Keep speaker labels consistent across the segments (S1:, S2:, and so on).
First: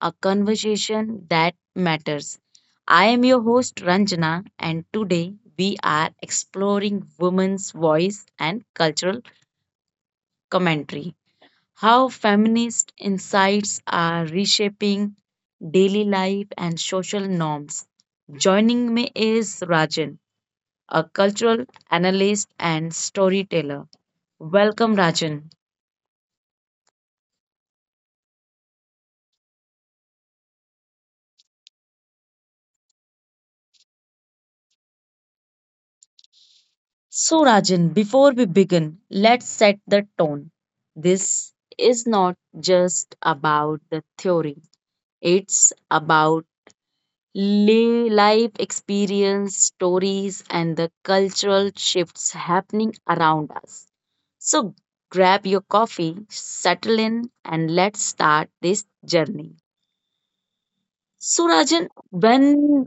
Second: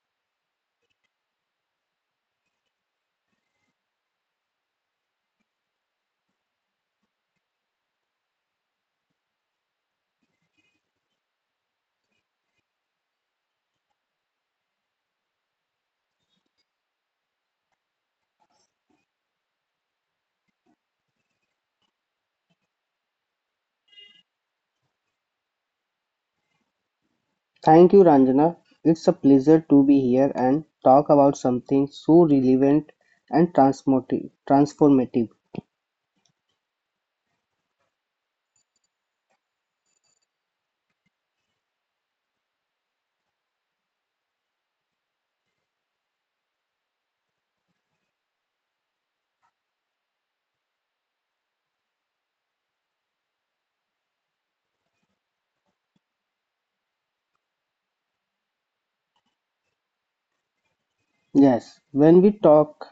S1: a conversation that matters. I am your host Ranjana, and today we are exploring women's voice and cultural commentary. How feminist insights are reshaping daily life and social norms. Joining me is Rajan, a cultural analyst and storyteller. Welcome, Rajan.
S2: Thank you, Ranjana. It's a pleasure to be here and talk about something so relevant and transformative.
S1: So, Rajan, before we begin, let's set the tone. This is not just about the theory, it's about life experience, stories, and the cultural shifts happening around us. So, grab your coffee, settle in, and let's start this journey. So
S2: Yes,
S1: Rajan,
S2: when we
S1: when
S2: talk,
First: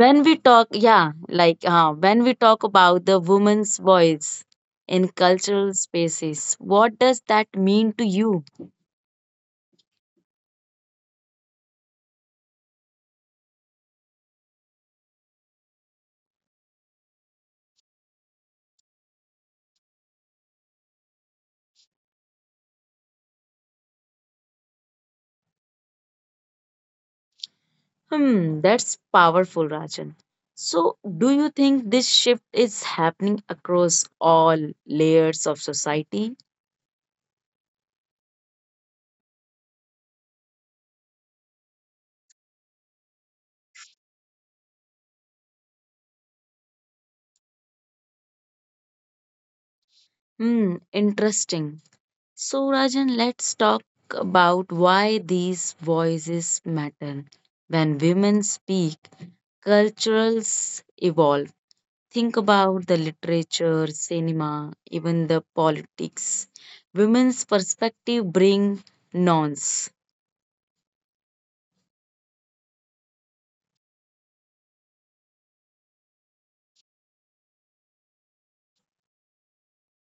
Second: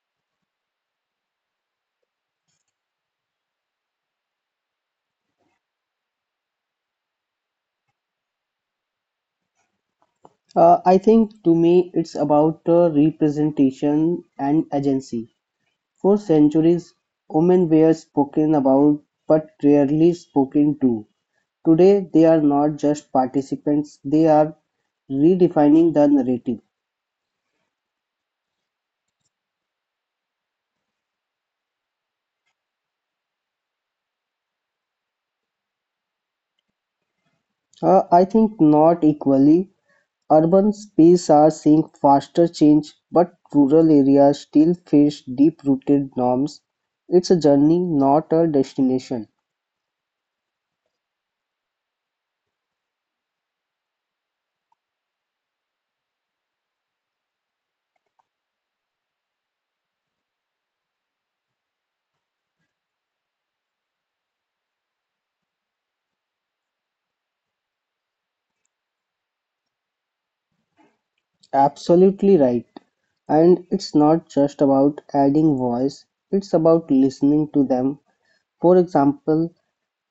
S1: when we talk, yeah, like when we talk about the woman's voice in cultural spaces, what does that mean to you?
S2: I think to me it's about representation and agency. For centuries, women were spoken about but rarely spoken to. Today, they are not just participants, they are redefining the narrative.
S1: Hmm, that's powerful, Rajan. So, do you think this shift is happening across all layers of society?
S2: I think not equally. Urban spaces are seeing faster change, but rural areas still face deep-rooted norms. It's a journey, not a destination.
S1: Hmm, interesting. So, Rajan, let's talk about why these voices matter. When women speak, cultures evolve. Think about the literature, cinema, even the politics. Women's perspective bring nuance.
S2: Absolutely right. And it's not just about adding voice, it's about listening to them. For example,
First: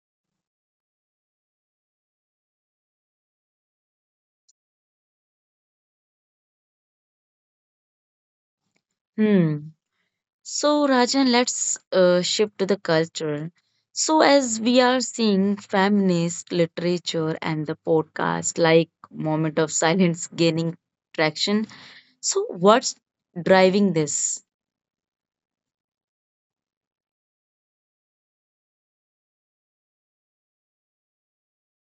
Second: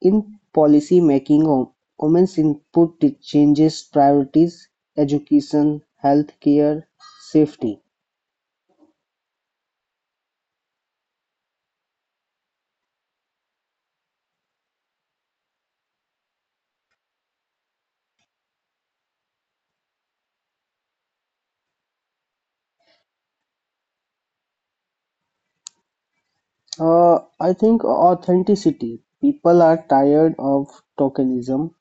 S2: in policy making, women's input changes priorities, education, healthcare, safety.
S1: Hmm. So, Rajan, let's shift to the culture. So, as we are seeing feminist literature and the podcast like Moment of Silence gaining traction, so what's driving this?
S2: I think authenticity. People are tired of tokenism.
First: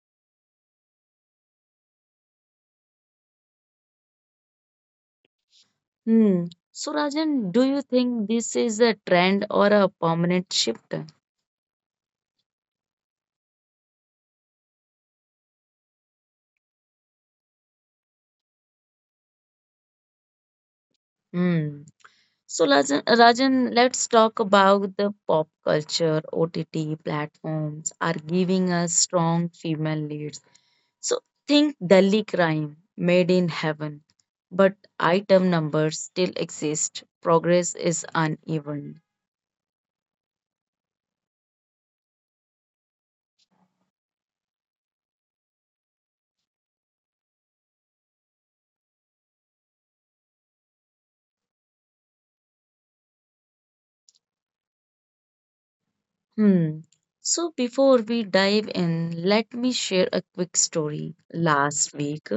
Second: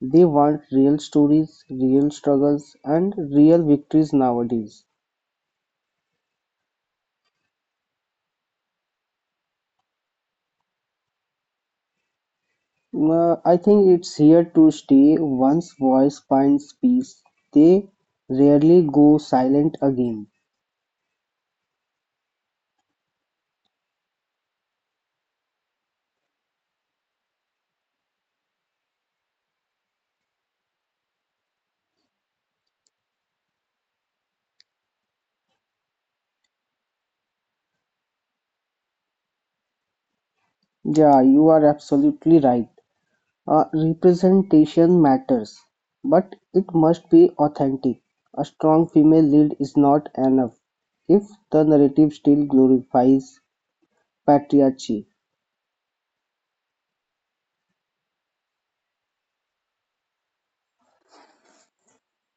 S2: They want real stories, real struggles, and real victories nowadays.
S1: Hmm. So, Rajan, do you think this is a trend or a permanent shift?
S2: I think it's here to stay. Once voice finds peace, they rarely go silent again.
S1: Hmm. So, Rajan, let's talk about the pop culture. OTT platforms are giving us strong female leads. So think Delhi Crime, Made in Heaven, but item numbers still exist. Progress is uneven.
S2: Yeah, you are absolutely right. Representation matters, but it must be authentic; a strong female lead is not enough if the narrative still glorifies patriarchy.
S1: Hmm. So before we dive in, let me share a quick story. Last week,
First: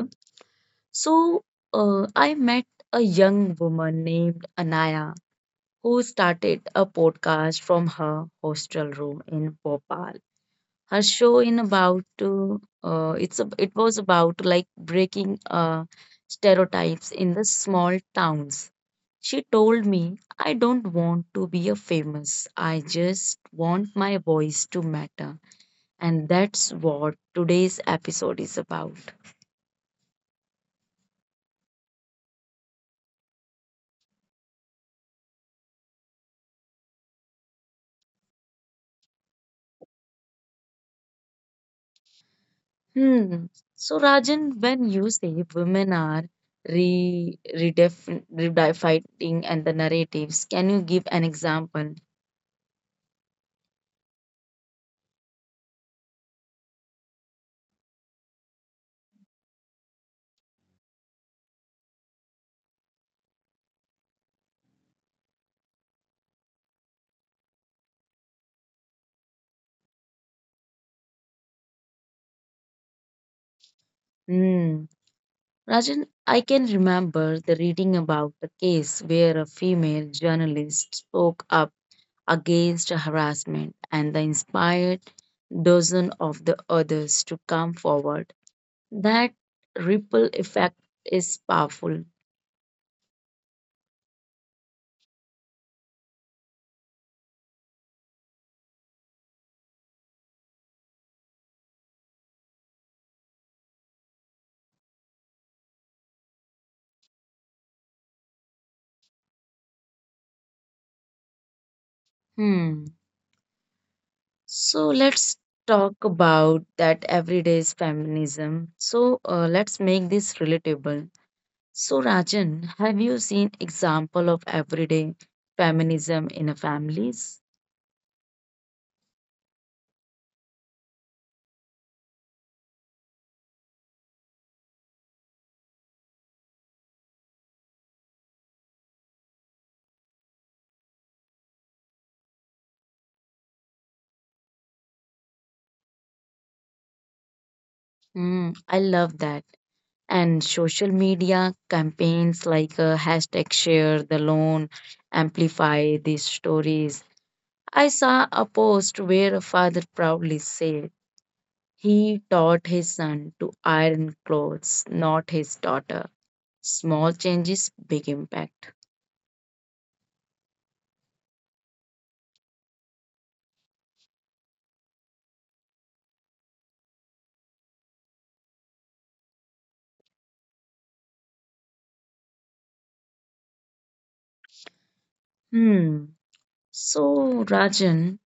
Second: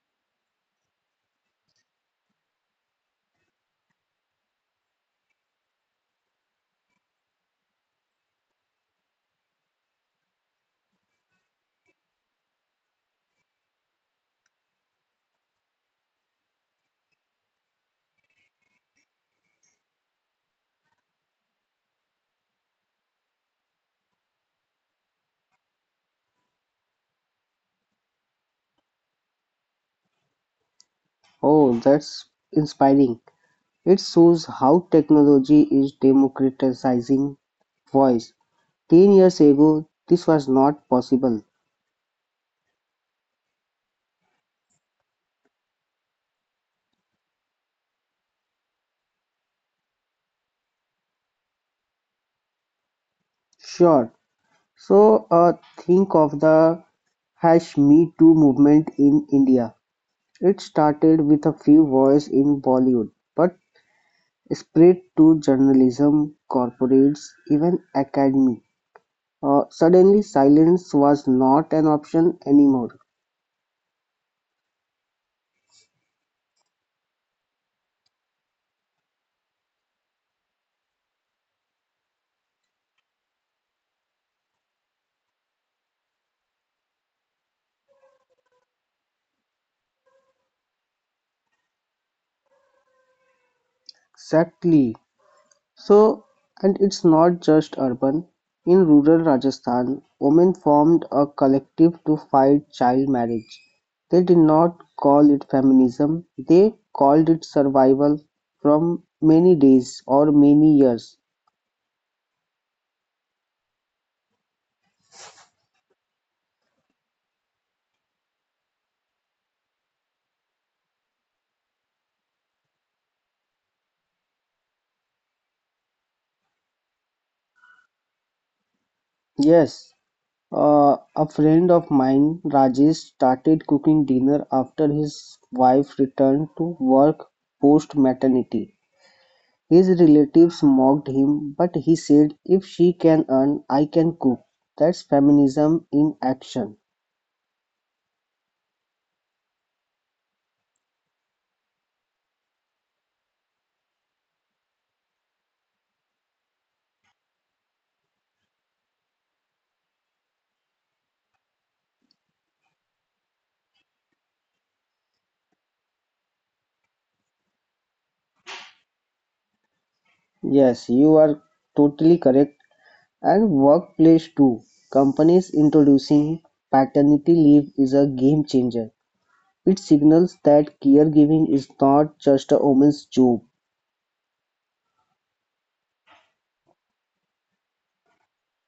S1: so I met a young woman named Anaya who started a podcast from her hostel room in Bhopal. Her show in about it was about like breaking stereotypes in the small towns. She told me, I don't want to be a famous. I just want my voice to matter. And that's what today's episode is about.
S2: Oh, that's inspiring. It shows how technology is democratizing voice. 10 years ago, this was not possible.
S1: Hmm. So, Rajan, when you say women are re redefin redefining and the narratives, can you give an example?
S2: Sure. Think of the hash Me Too movement in India. It started with a few voices in Bollywood, but spread to journalism, corporates, even academy. Suddenly, silence was not an option anymore.
S1: Hmm. Rajan, I can remember the reading about a case where a female journalist spoke up against harassment and that inspired dozens of the others to come forward. That ripple effect is powerful.
S2: Exactly. So, and it's not just urban. In rural Rajasthan, women formed a collective to fight child marriage. They did not call it feminism, they called it survival from many days or many years.
S1: Hmm. So let's talk about that everyday feminism. So let's make this relatable. So Rajan, have you seen example of everyday feminism in a families?
S2: Yes. A friend of mine, Rajesh, started cooking dinner after his wife returned to work post maternity. His relatives mocked him, but he said, "If she can earn, I can cook." That's feminism in action.
S1: Mm, I love that. And social media campaigns like hashtag share the loan amplify these stories. I saw a post where a father proudly said he taught his son to iron clothes, not his daughter. Small changes, big impact.
S2: Yes, you are totally correct. And workplace too. Companies introducing paternity leave is a game changer. It signals that caregiving is not just a woman's job.
S1: Hmm. So, Rajan,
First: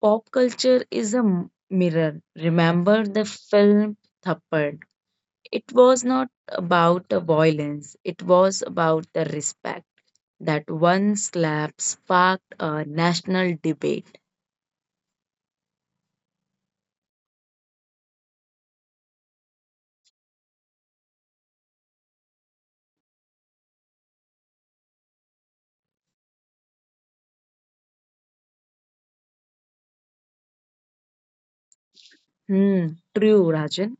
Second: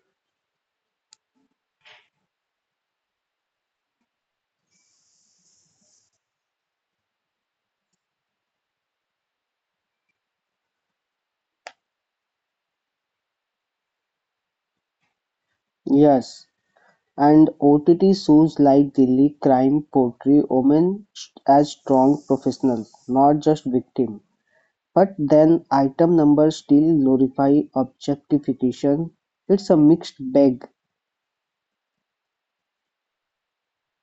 S1: pop culture is a mirror. Remember the film Thappad? It was not about the violence, it was about the respect. That one slap sparked a national debate.
S2: Yes, and OTT shows like Delhi Crime portray women as strong professionals, not just victims. But then item numbers still glorify objectification. It's a mixed bag.
S1: Hmm, true, Rajan.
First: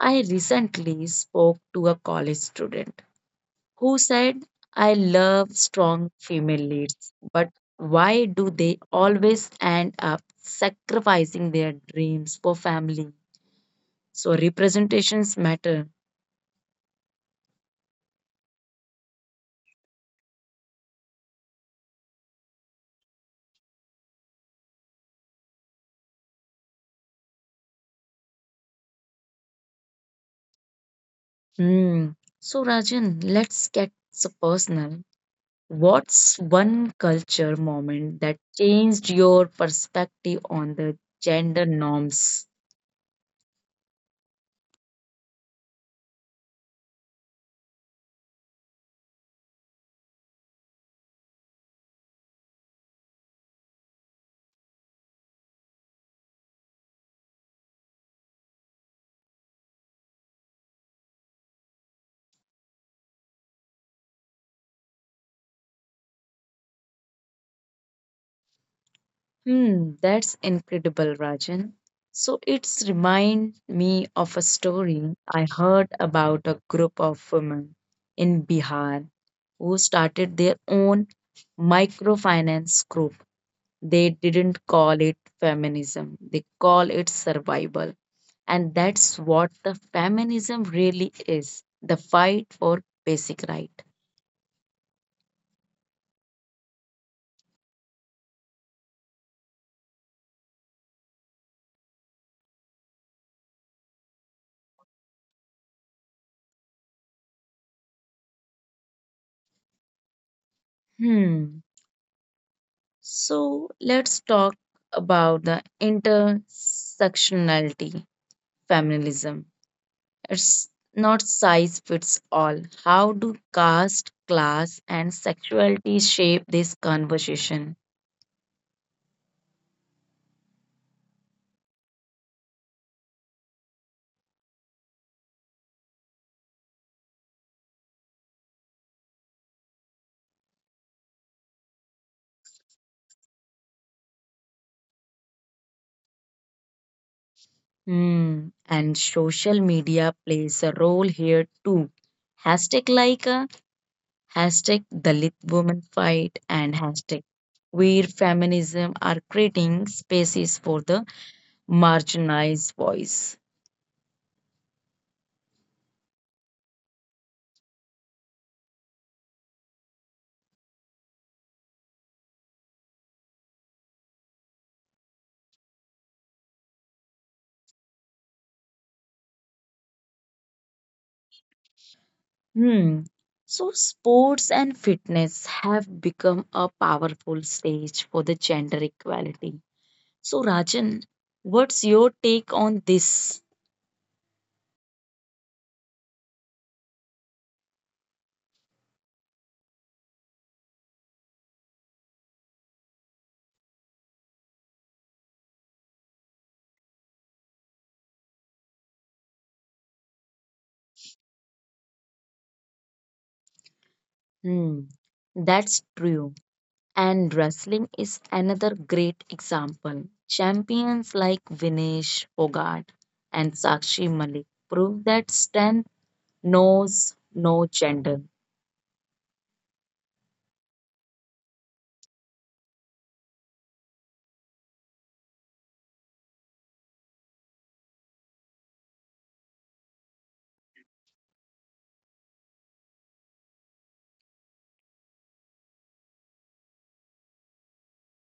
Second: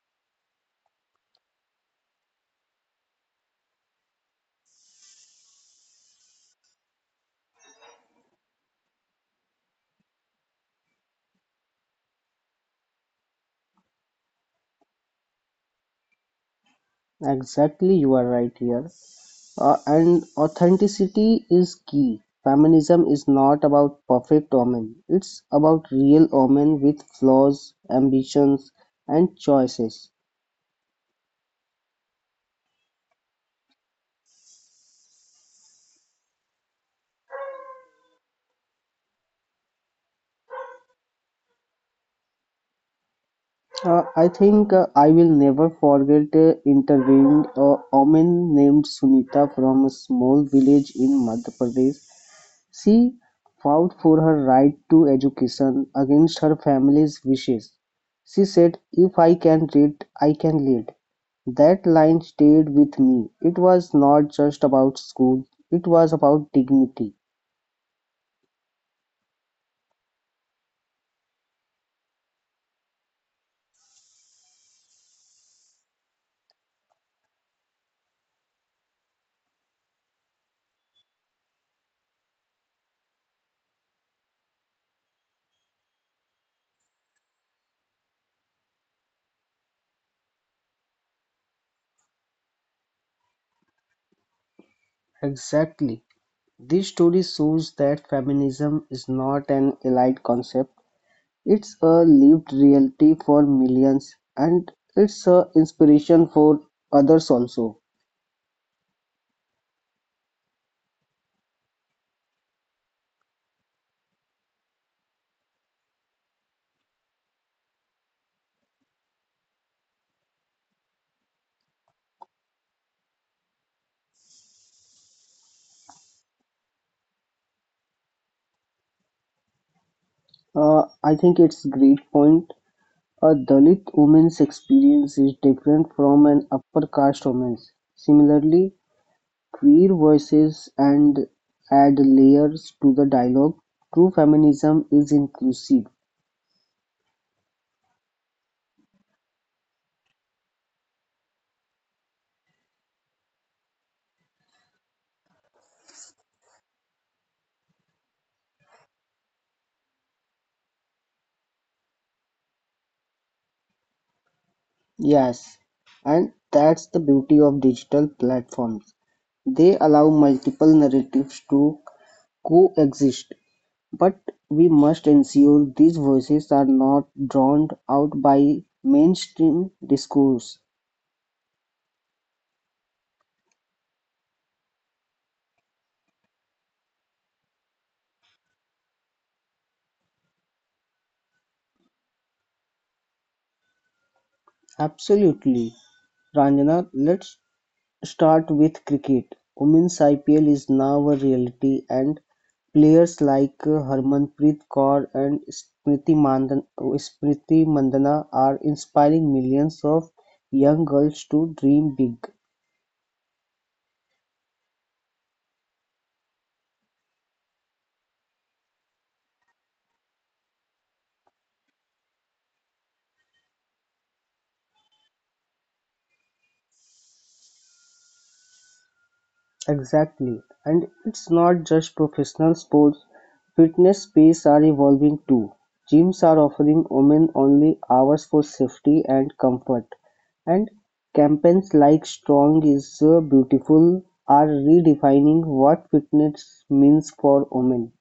S1: I recently spoke to a college student who said, I love strong female leads, but why do they always end up sacrificing their dreams for family? So, representations matter.
S2: Exactly, you are right here. And authenticity is key. Feminism is not about perfect women. It's about real women with flaws, ambitions, and choices.
S1: Hmm. So, Rajan, let's get so personal. What's one culture moment that changed your perspective on the gender norms?
S2: I will never forget interviewing a woman named Sunita from a small village in Madhya Pradesh. She fought for her right to education against her family's wishes. She said, "If I can read, I can lead." That line stayed with me. It was not just about school, it was about dignity.
S1: Hmm, that's incredible, Rajan. So it's remind me of a story I heard about a group of women in Bihar who started their own microfinance group. They didn't call it feminism, they call it survival. And that's what the feminism really is the fight for basic right.
S2: Exactly. This story shows that feminism is not an elite concept. It's a lived reality for millions, and it's a inspiration for others also.
S1: Hmm. So let's talk about the intersectionality feminism. It's not size fits all. How do caste, class, and sexuality shape this conversation?
S2: I think it's great point. A Dalit woman's experience is different from an upper caste woman's. Similarly, queer voices and add layers to the dialogue. True feminism is inclusive.
S1: Hmm. And social media plays a role here too. Hashtag like a. hashtag the lit women fight and hashtag where feminism are creating spaces for the marginalized voice.
S2: Yes, and that's the beauty of digital platforms. They allow multiple narratives to coexist. But we must ensure these voices are not drowned out by mainstream discourse.
S1: Hmm. So sports and fitness have become a powerful stage for the gender equality. So Rajan, what's your take on this?
S2: Absolutely, Ranjana. Let's start with cricket. Women's IPL is now a reality and players like Harmanpreet Kaur and Smriti Mandana are inspiring millions of young girls to dream big.
S1: Hmm. That's true. And wrestling is another great example. Champions like Vinesh Fogart and Sakshi Malik prove that strength knows no gender.
S2: Exactly, and it's not just professional sports. Fitness spaces are evolving too. Gyms are offering women-only hours for safety and comfort, and campaigns like Strong is Beautiful are redefining what fitness means for women.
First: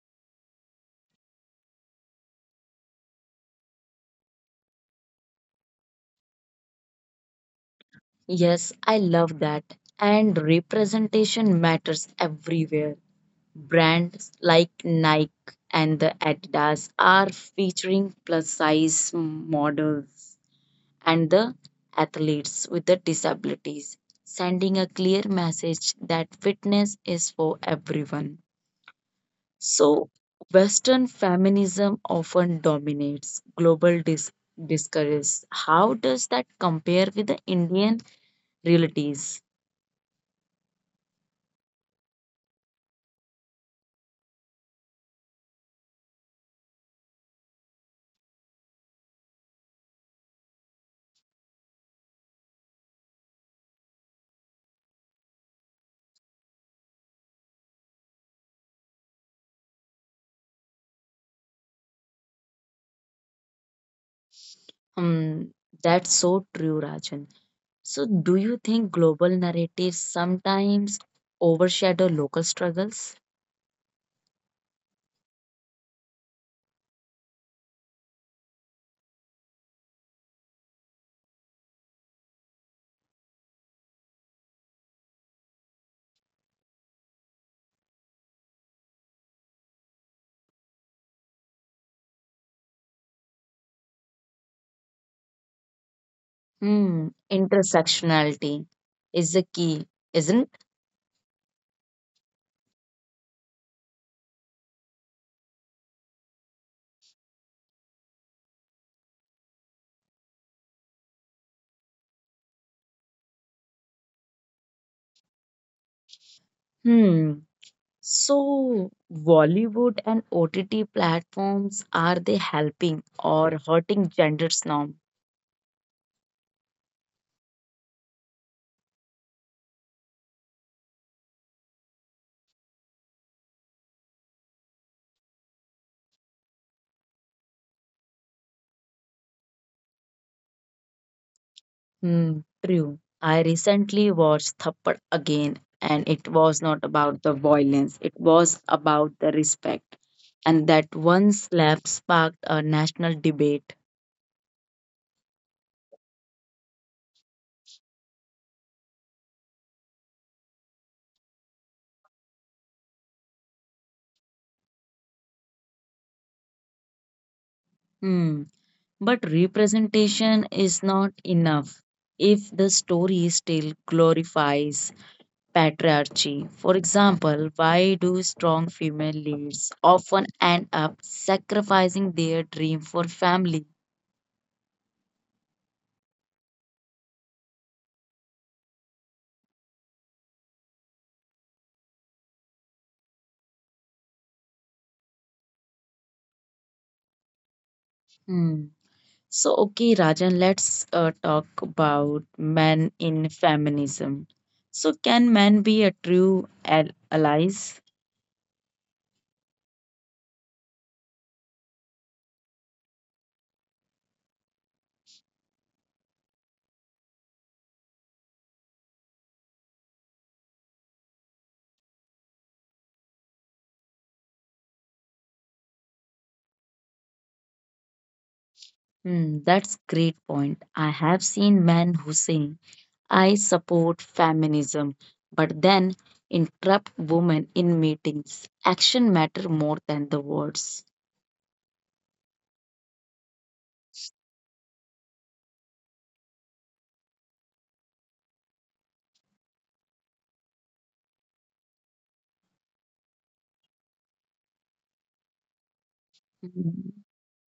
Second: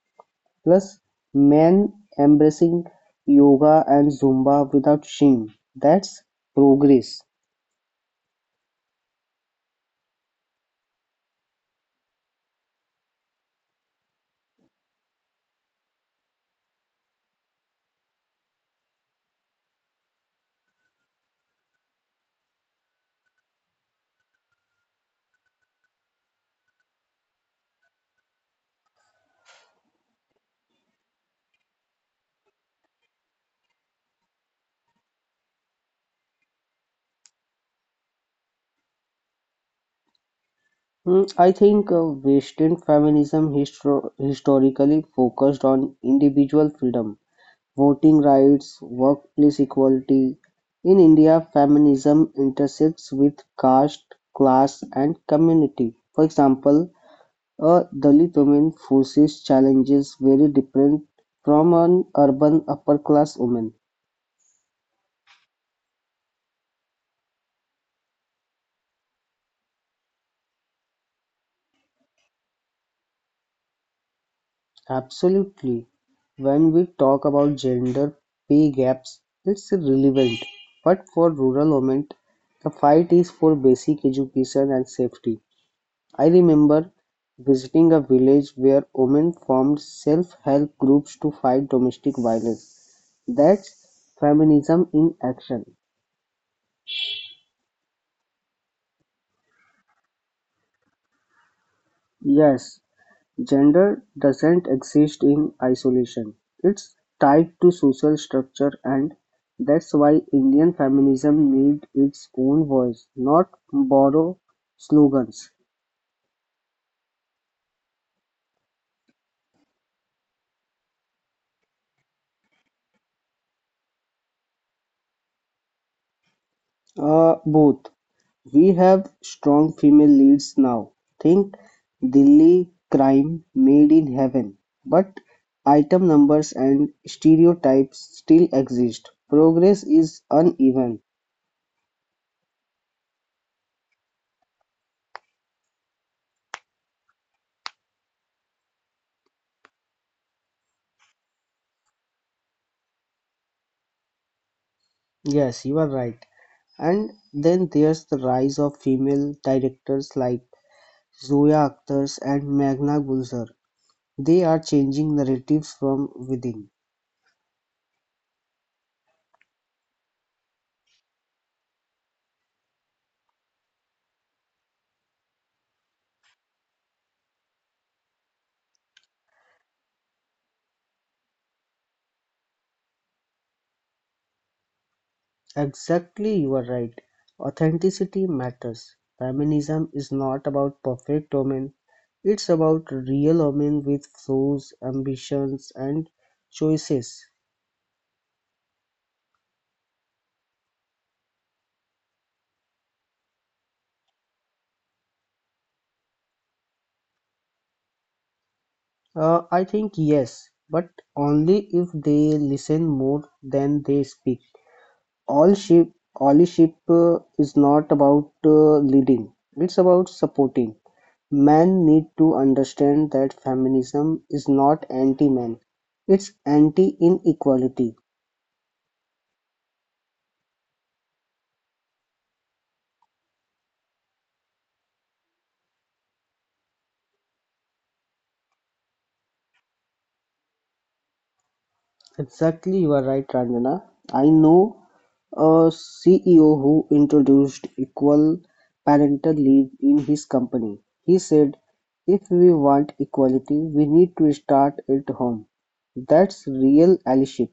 S2: Plus, men embracing yoga and Zumba without shame. That's progress.
S1: Yes, I love that. And representation matters everywhere. Brands like Nike and the Adidas are featuring plus size models and the athletes with the disabilities, sending a clear message that fitness is for everyone. So, Western feminism often dominates global discourse. How does that compare with the Indian realities?
S2: I think Western feminism historically focused on individual freedom, voting rights, workplace equality. In India, feminism intersects with caste, class, and community. For example, a Dalit woman faces challenges very different from an urban upper class woman.
S1: Hmm, that's so true, Rajan. So, do you think global narratives sometimes overshadow local struggles?
S2: Absolutely. When we talk about gender pay gaps, it's relevant. But for rural women, the fight is for basic education and safety. I remember visiting a village where women formed self help groups to fight domestic violence. That's feminism in action.
S1: Hmm, intersectionality is the key, isn't.
S2: Yes, gender doesn't exist in isolation; it's tied to social structure and that's why Indian feminism needs its own voice, not borrow slogans.
S1: Hmm. So, Bollywood and OTT platforms are they helping or hurting gender's norm?
S2: Both. We have strong female leads now. Think Delhi Crime, Made in Heaven. But item numbers and stereotypes still exist. Progress is uneven.
S1: Hmm. True. I recently watched Thappad again, and it was not about the violence; it was about the respect, and that one slap sparked a national debate.
S2: Yes, you are right. And then there's the rise of female directors like Zoya Akhtar and Meghna Gulzar. They are changing narratives from within.
S1: Hmm. But representation is not enough if the story still glorifies patriarchy. For example, why do strong female leads often end up sacrificing their dream for family?
S2: Exactly, you are right. Authenticity matters. Feminism is not about perfect women, it's about real women with flaws, ambitions, and choices.
S1: Hmm. So, okay, Rajan, let's talk about men in feminism. So, can men be a true allies?
S2: I think yes, but only if they listen more than they speak. all ship Allship is not about leading, it's about supporting. Men need to understand that feminism is not anti-men, it's anti-inequality.
S1: Hmm, that's great point. I have seen men who say, "I support feminism," but then interrupt women in meetings. Action matter more than the words.
S2: Exactly, you are right, Ranjana. I know a CEO who introduced equal parental leave in his company. He said, "If we want equality, we need to start at home." That's real
S1: Mhm.
S2: allyship.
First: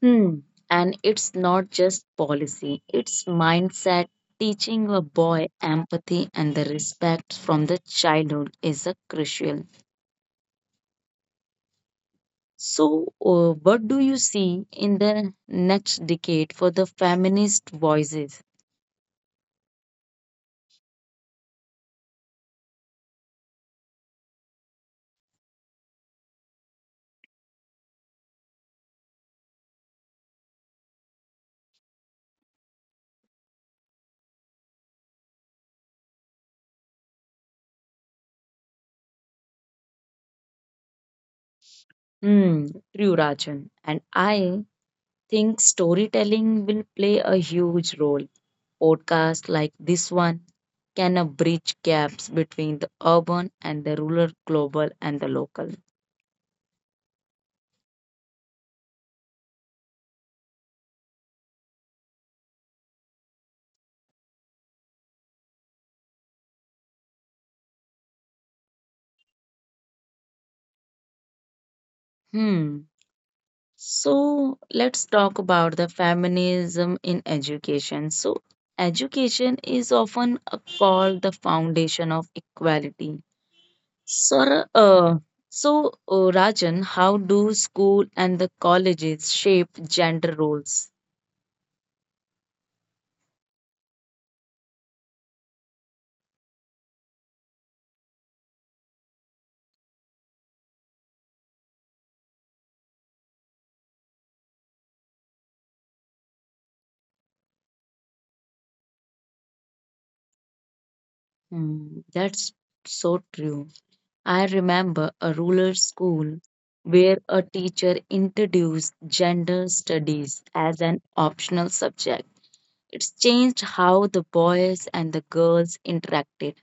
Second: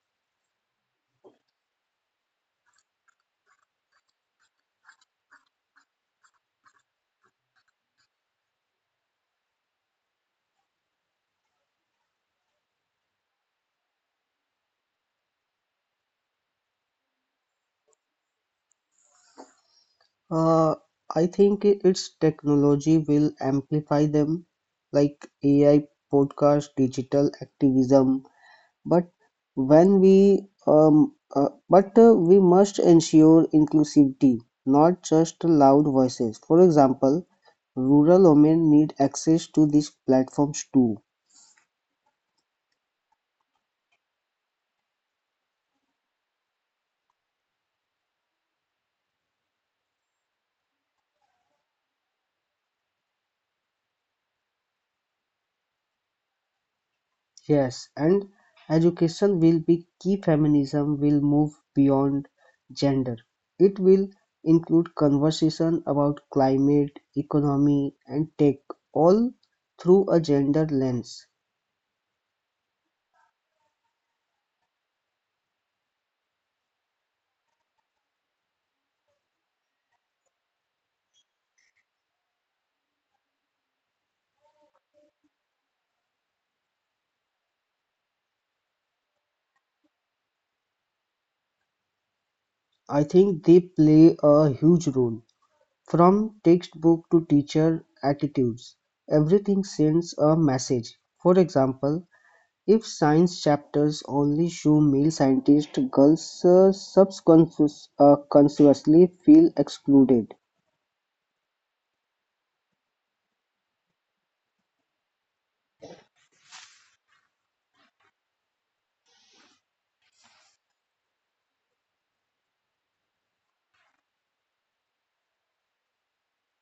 S1: Hmm. And it's not just policy, it's mindset. Teaching a boy empathy and the respect from the childhood is a crucial. So, what do you see in the next decade for the feminist voices?
S2: Uh, its technology will amplify them, like AI, podcast, digital activism. But when we, we must ensure inclusivity, not just loud voices. For example, rural women need access to these platforms too.
S1: Hmm, true, Rajan. And I think storytelling will play a huge role. Podcasts like this one can bridge gaps between the urban and the rural, global and the local.
S2: Yes, and education will be key. Feminism will move beyond gender. It will include conversation about climate, economy, and tech, all through a gender lens.
S1: Hmm. So let's talk about the feminism in education. So education is often called the foundation of equality. So, uh, Rajan, how do school and the colleges shape gender roles?
S2: I think they play a huge role. From textbook to teacher attitudes, everything sends a message. For example, if science chapters only show male scientists, girls subconsciously feel excluded.
S1: Hmm, that's so true. I remember a rural school where a teacher introduced gender studies as an optional subject. It's changed how the boys and the girls interacted.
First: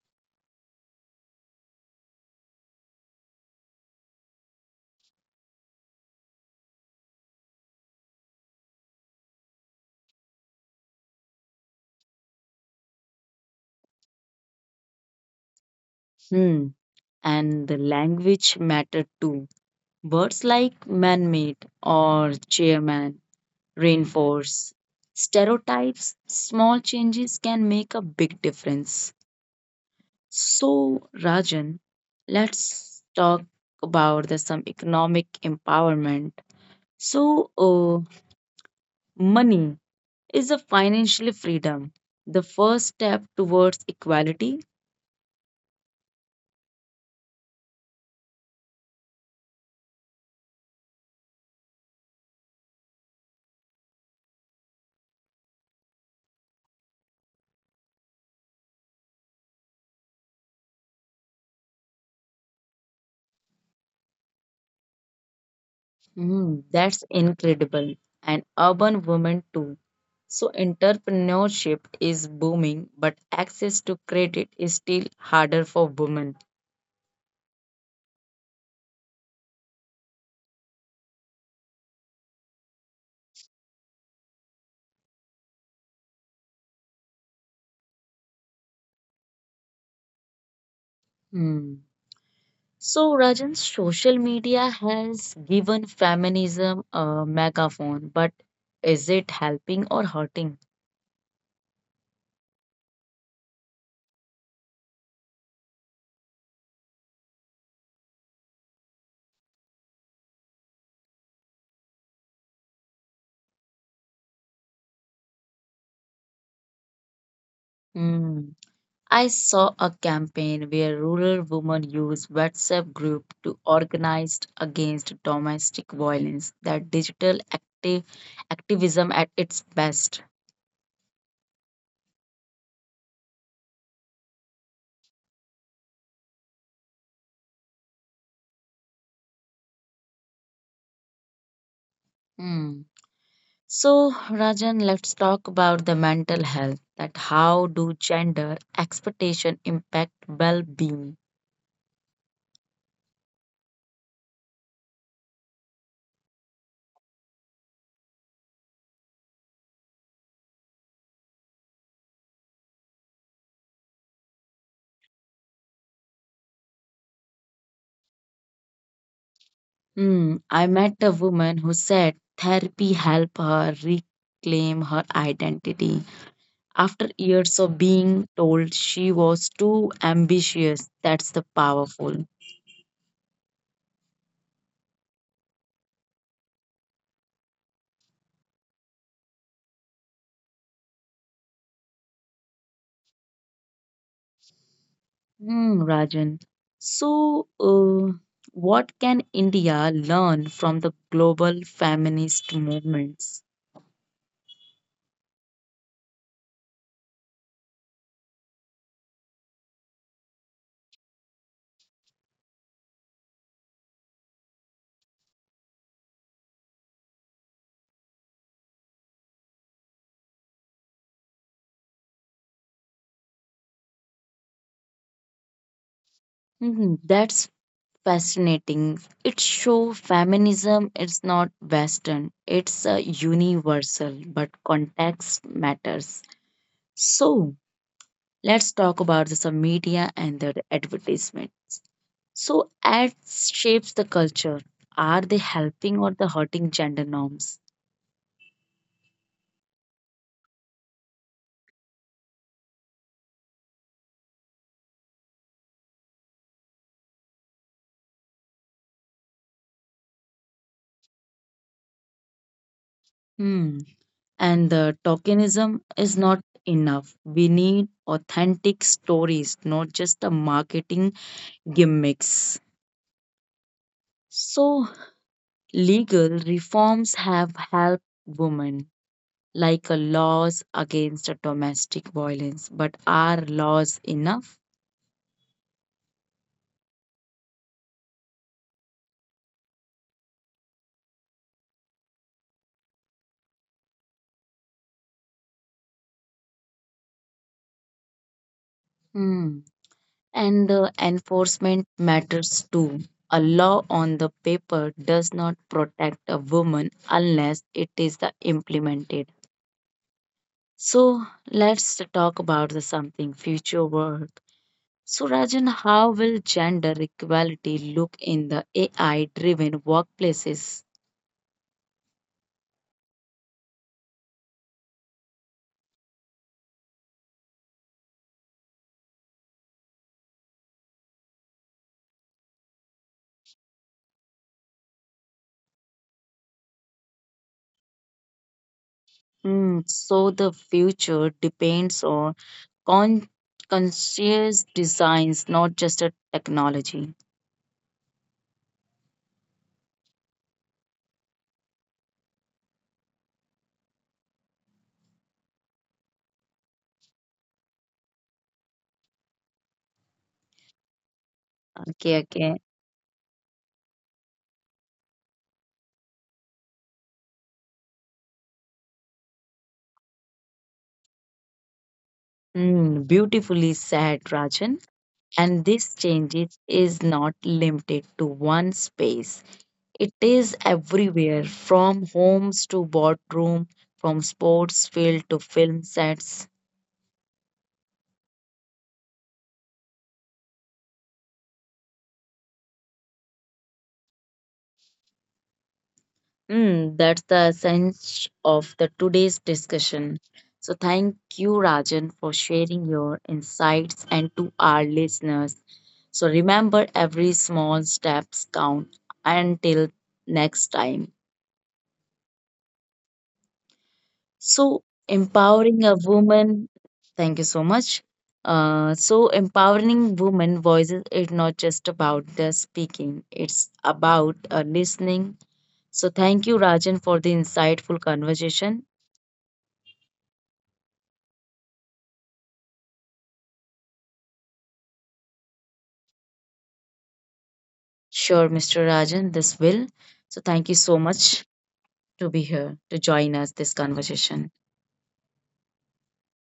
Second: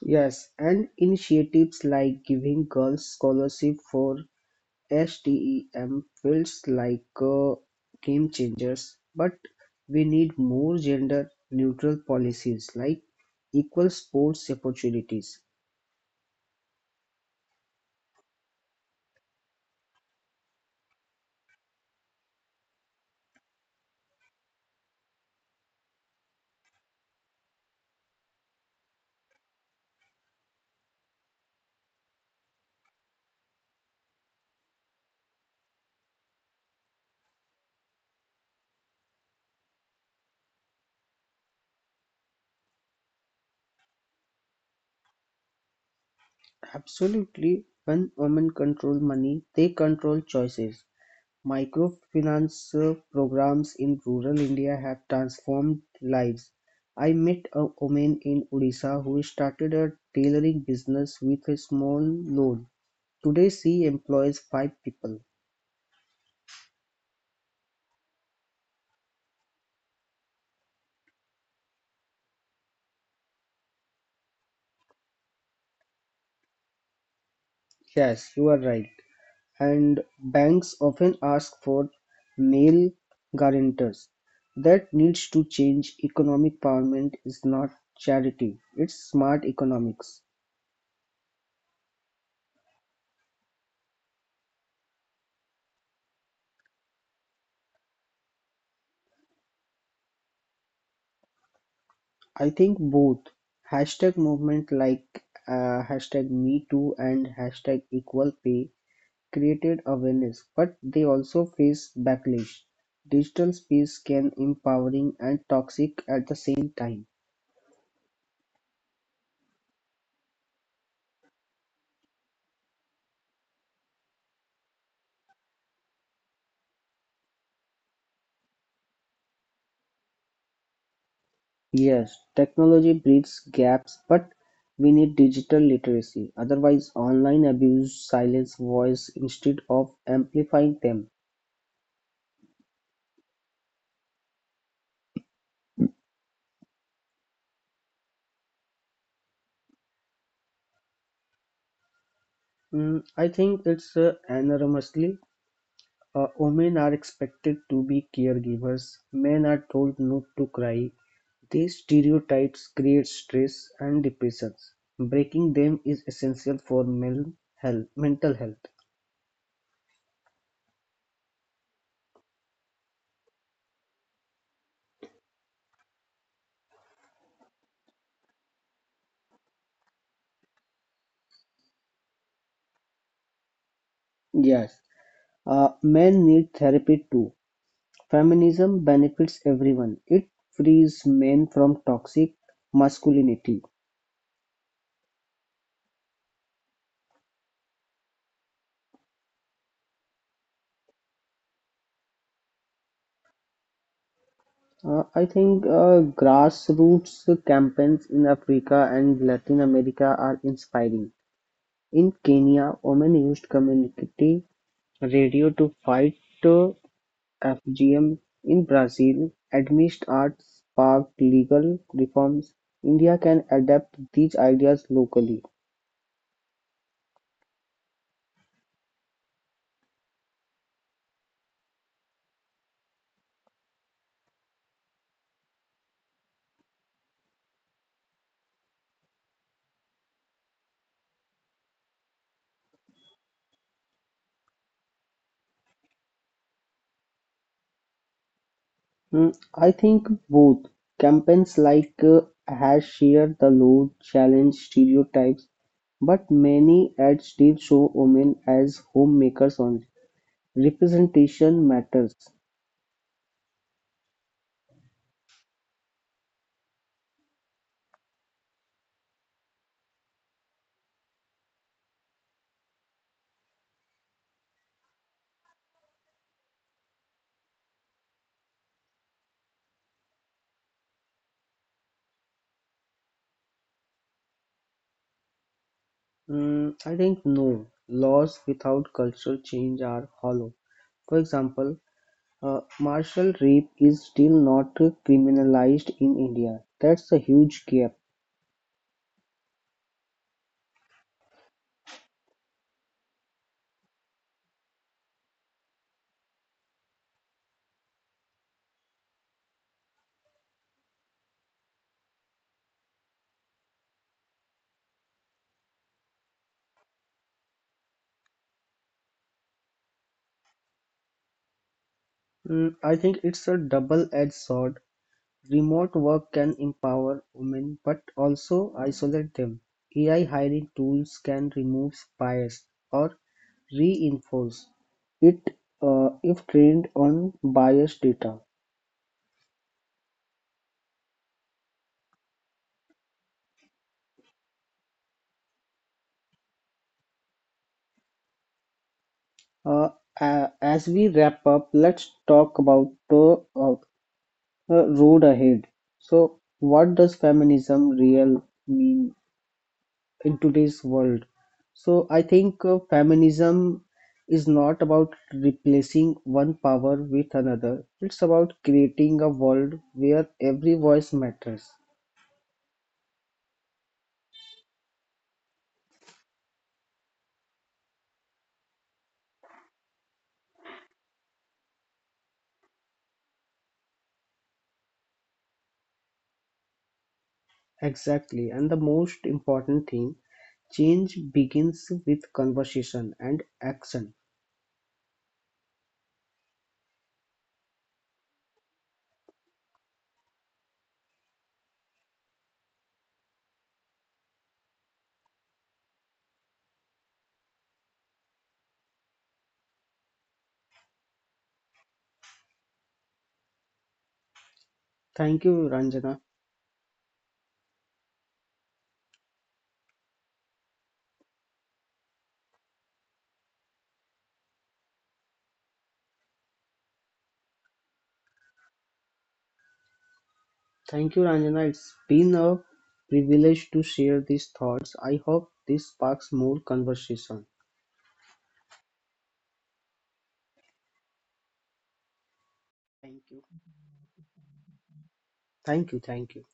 S2: Yes, and initiatives like giving girls scholarship for STEM fields like game changers. But we need more gender neutral policies like equal sports opportunities.
S1: Hmm. And the language mattered too. Words like man made or chairman reinforce stereotypes. Small changes can make a big difference. So, Rajan, let's talk about the, some economic empowerment. So, uh, money is a financial freedom, the first step towards equality.
S2: Absolutely, when women control money, they control choices. Microfinance programs in rural India have transformed lives. I met a woman in Odisha who started a tailoring business with a small loan. Today she employs five people.
S1: Mm, that's incredible. And urban women too. So entrepreneurship is booming, but access to credit is still harder for women.
S2: Yes, you are right. And banks often ask for male guarantors. That needs to change. Economic empowerment is not charity, it's smart economics.
S1: Mm. So Rajan, social media has given feminism a megaphone, but is it helping or hurting?
S2: I think both. Hashtag movement like hashtag Me Too and hashtag Equal Pay created awareness, but they also face backlash. Digital space can empowering and toxic at the same time.
S1: Mm. I saw a campaign where rural women use WhatsApp group to organize against domestic violence, that digital active activism at its best.
S2: Yes, technology bridges gaps, but we need digital literacy. Otherwise, online abuse silence voice instead of amplifying them.
S1: Hmm. So, Rajan, let's talk about the mental health, that how do gender expectation impact well-being?
S2: Mm, I think it's enormously. Women are expected to be caregivers, men are told not to cry. These stereotypes create stress and depressions. Breaking them is essential for male health, mental health.
S1: Hmm. I met a woman who said therapy helped her reclaim her identity after years of being told she was too ambitious, that's the powerful.
S2: Yes, men need therapy too. Feminism benefits everyone. It frees men from toxic masculinity.
S1: Hmm, Rajan. So, what can India learn from the global feminist movements?
S2: I think Grassroots campaigns in Africa and Latin America are inspiring. In Kenya, women used community radio to fight Fgm; in Brazil, Animist arts sparked legal reforms. India can adapt these ideas locally.
S1: Mhm, that's fascinating. It shows feminism is not Western, it's a universal, but context matters. So, let's talk about the some media and the advertisement. So ads shapes the culture. Are they helping or the hurting gender norms?
S2: Hmm, I think both. Campaigns like #ShareTheLoad the Load challenge stereotypes, but many ads still show women as homemakers only. Representation matters.
S1: Hmm. And the tokenism is not enough. We need authentic stories, not just the marketing gimmicks. So legal reforms have helped women, like a laws against a domestic violence. But are laws enough?
S2: Mm, I think no. Laws without cultural change are hollow. For example, martial rape is still not criminalized in India. That's a huge gap.
S1: Hmm. And the enforcement matters too. A law on the paper does not protect a woman unless it is the implemented. So let's talk about the something future work. So Rajan, how will gender equality look in the AI-driven workplaces?
S2: Mm, I think it's a double-edged sword. Remote work can empower women but also isolate them. AI hiring tools can remove bias or reinforce it if trained on biased data.
S1: Hmm, so the future depends on con- conscious designs, not just a technology.
S2: Uh, as we wrap up, let's talk about the road ahead. So, what does feminism real mean in today's world? So,
S1: Okay,
S2: I
S1: okay.
S2: think feminism is not about replacing one power with another. It's about creating a world where every voice matters.
S1: Mm, beautifully said, Rajan. And this changes is not limited to one space. It is everywhere, from homes to boardroom, from sports field to film sets.
S2: Exactly. And the most important thing, change begins with conversation and action.
S1: Mm, that's the essence of the today's discussion. So thank you, Rajan, for sharing your insights and to our listeners. So remember, every small steps count. Until next time. So,
S2: Thank you,
S1: empowering a
S2: Ranjana.
S1: woman, thank you so much. So, empowering women voices is not just about the speaking, it's about listening. So, thank you, Rajan, for the insightful conversation.
S2: Thank you, Ranjana. It's been a privilege to share these thoughts. I hope this sparks more conversation.
S1: Sure, Mr. Rajan, this will. So, thank you so much to be here to
S2: Thank
S1: join
S2: you.
S1: us this conversation.
S2: Thank you. Thank you.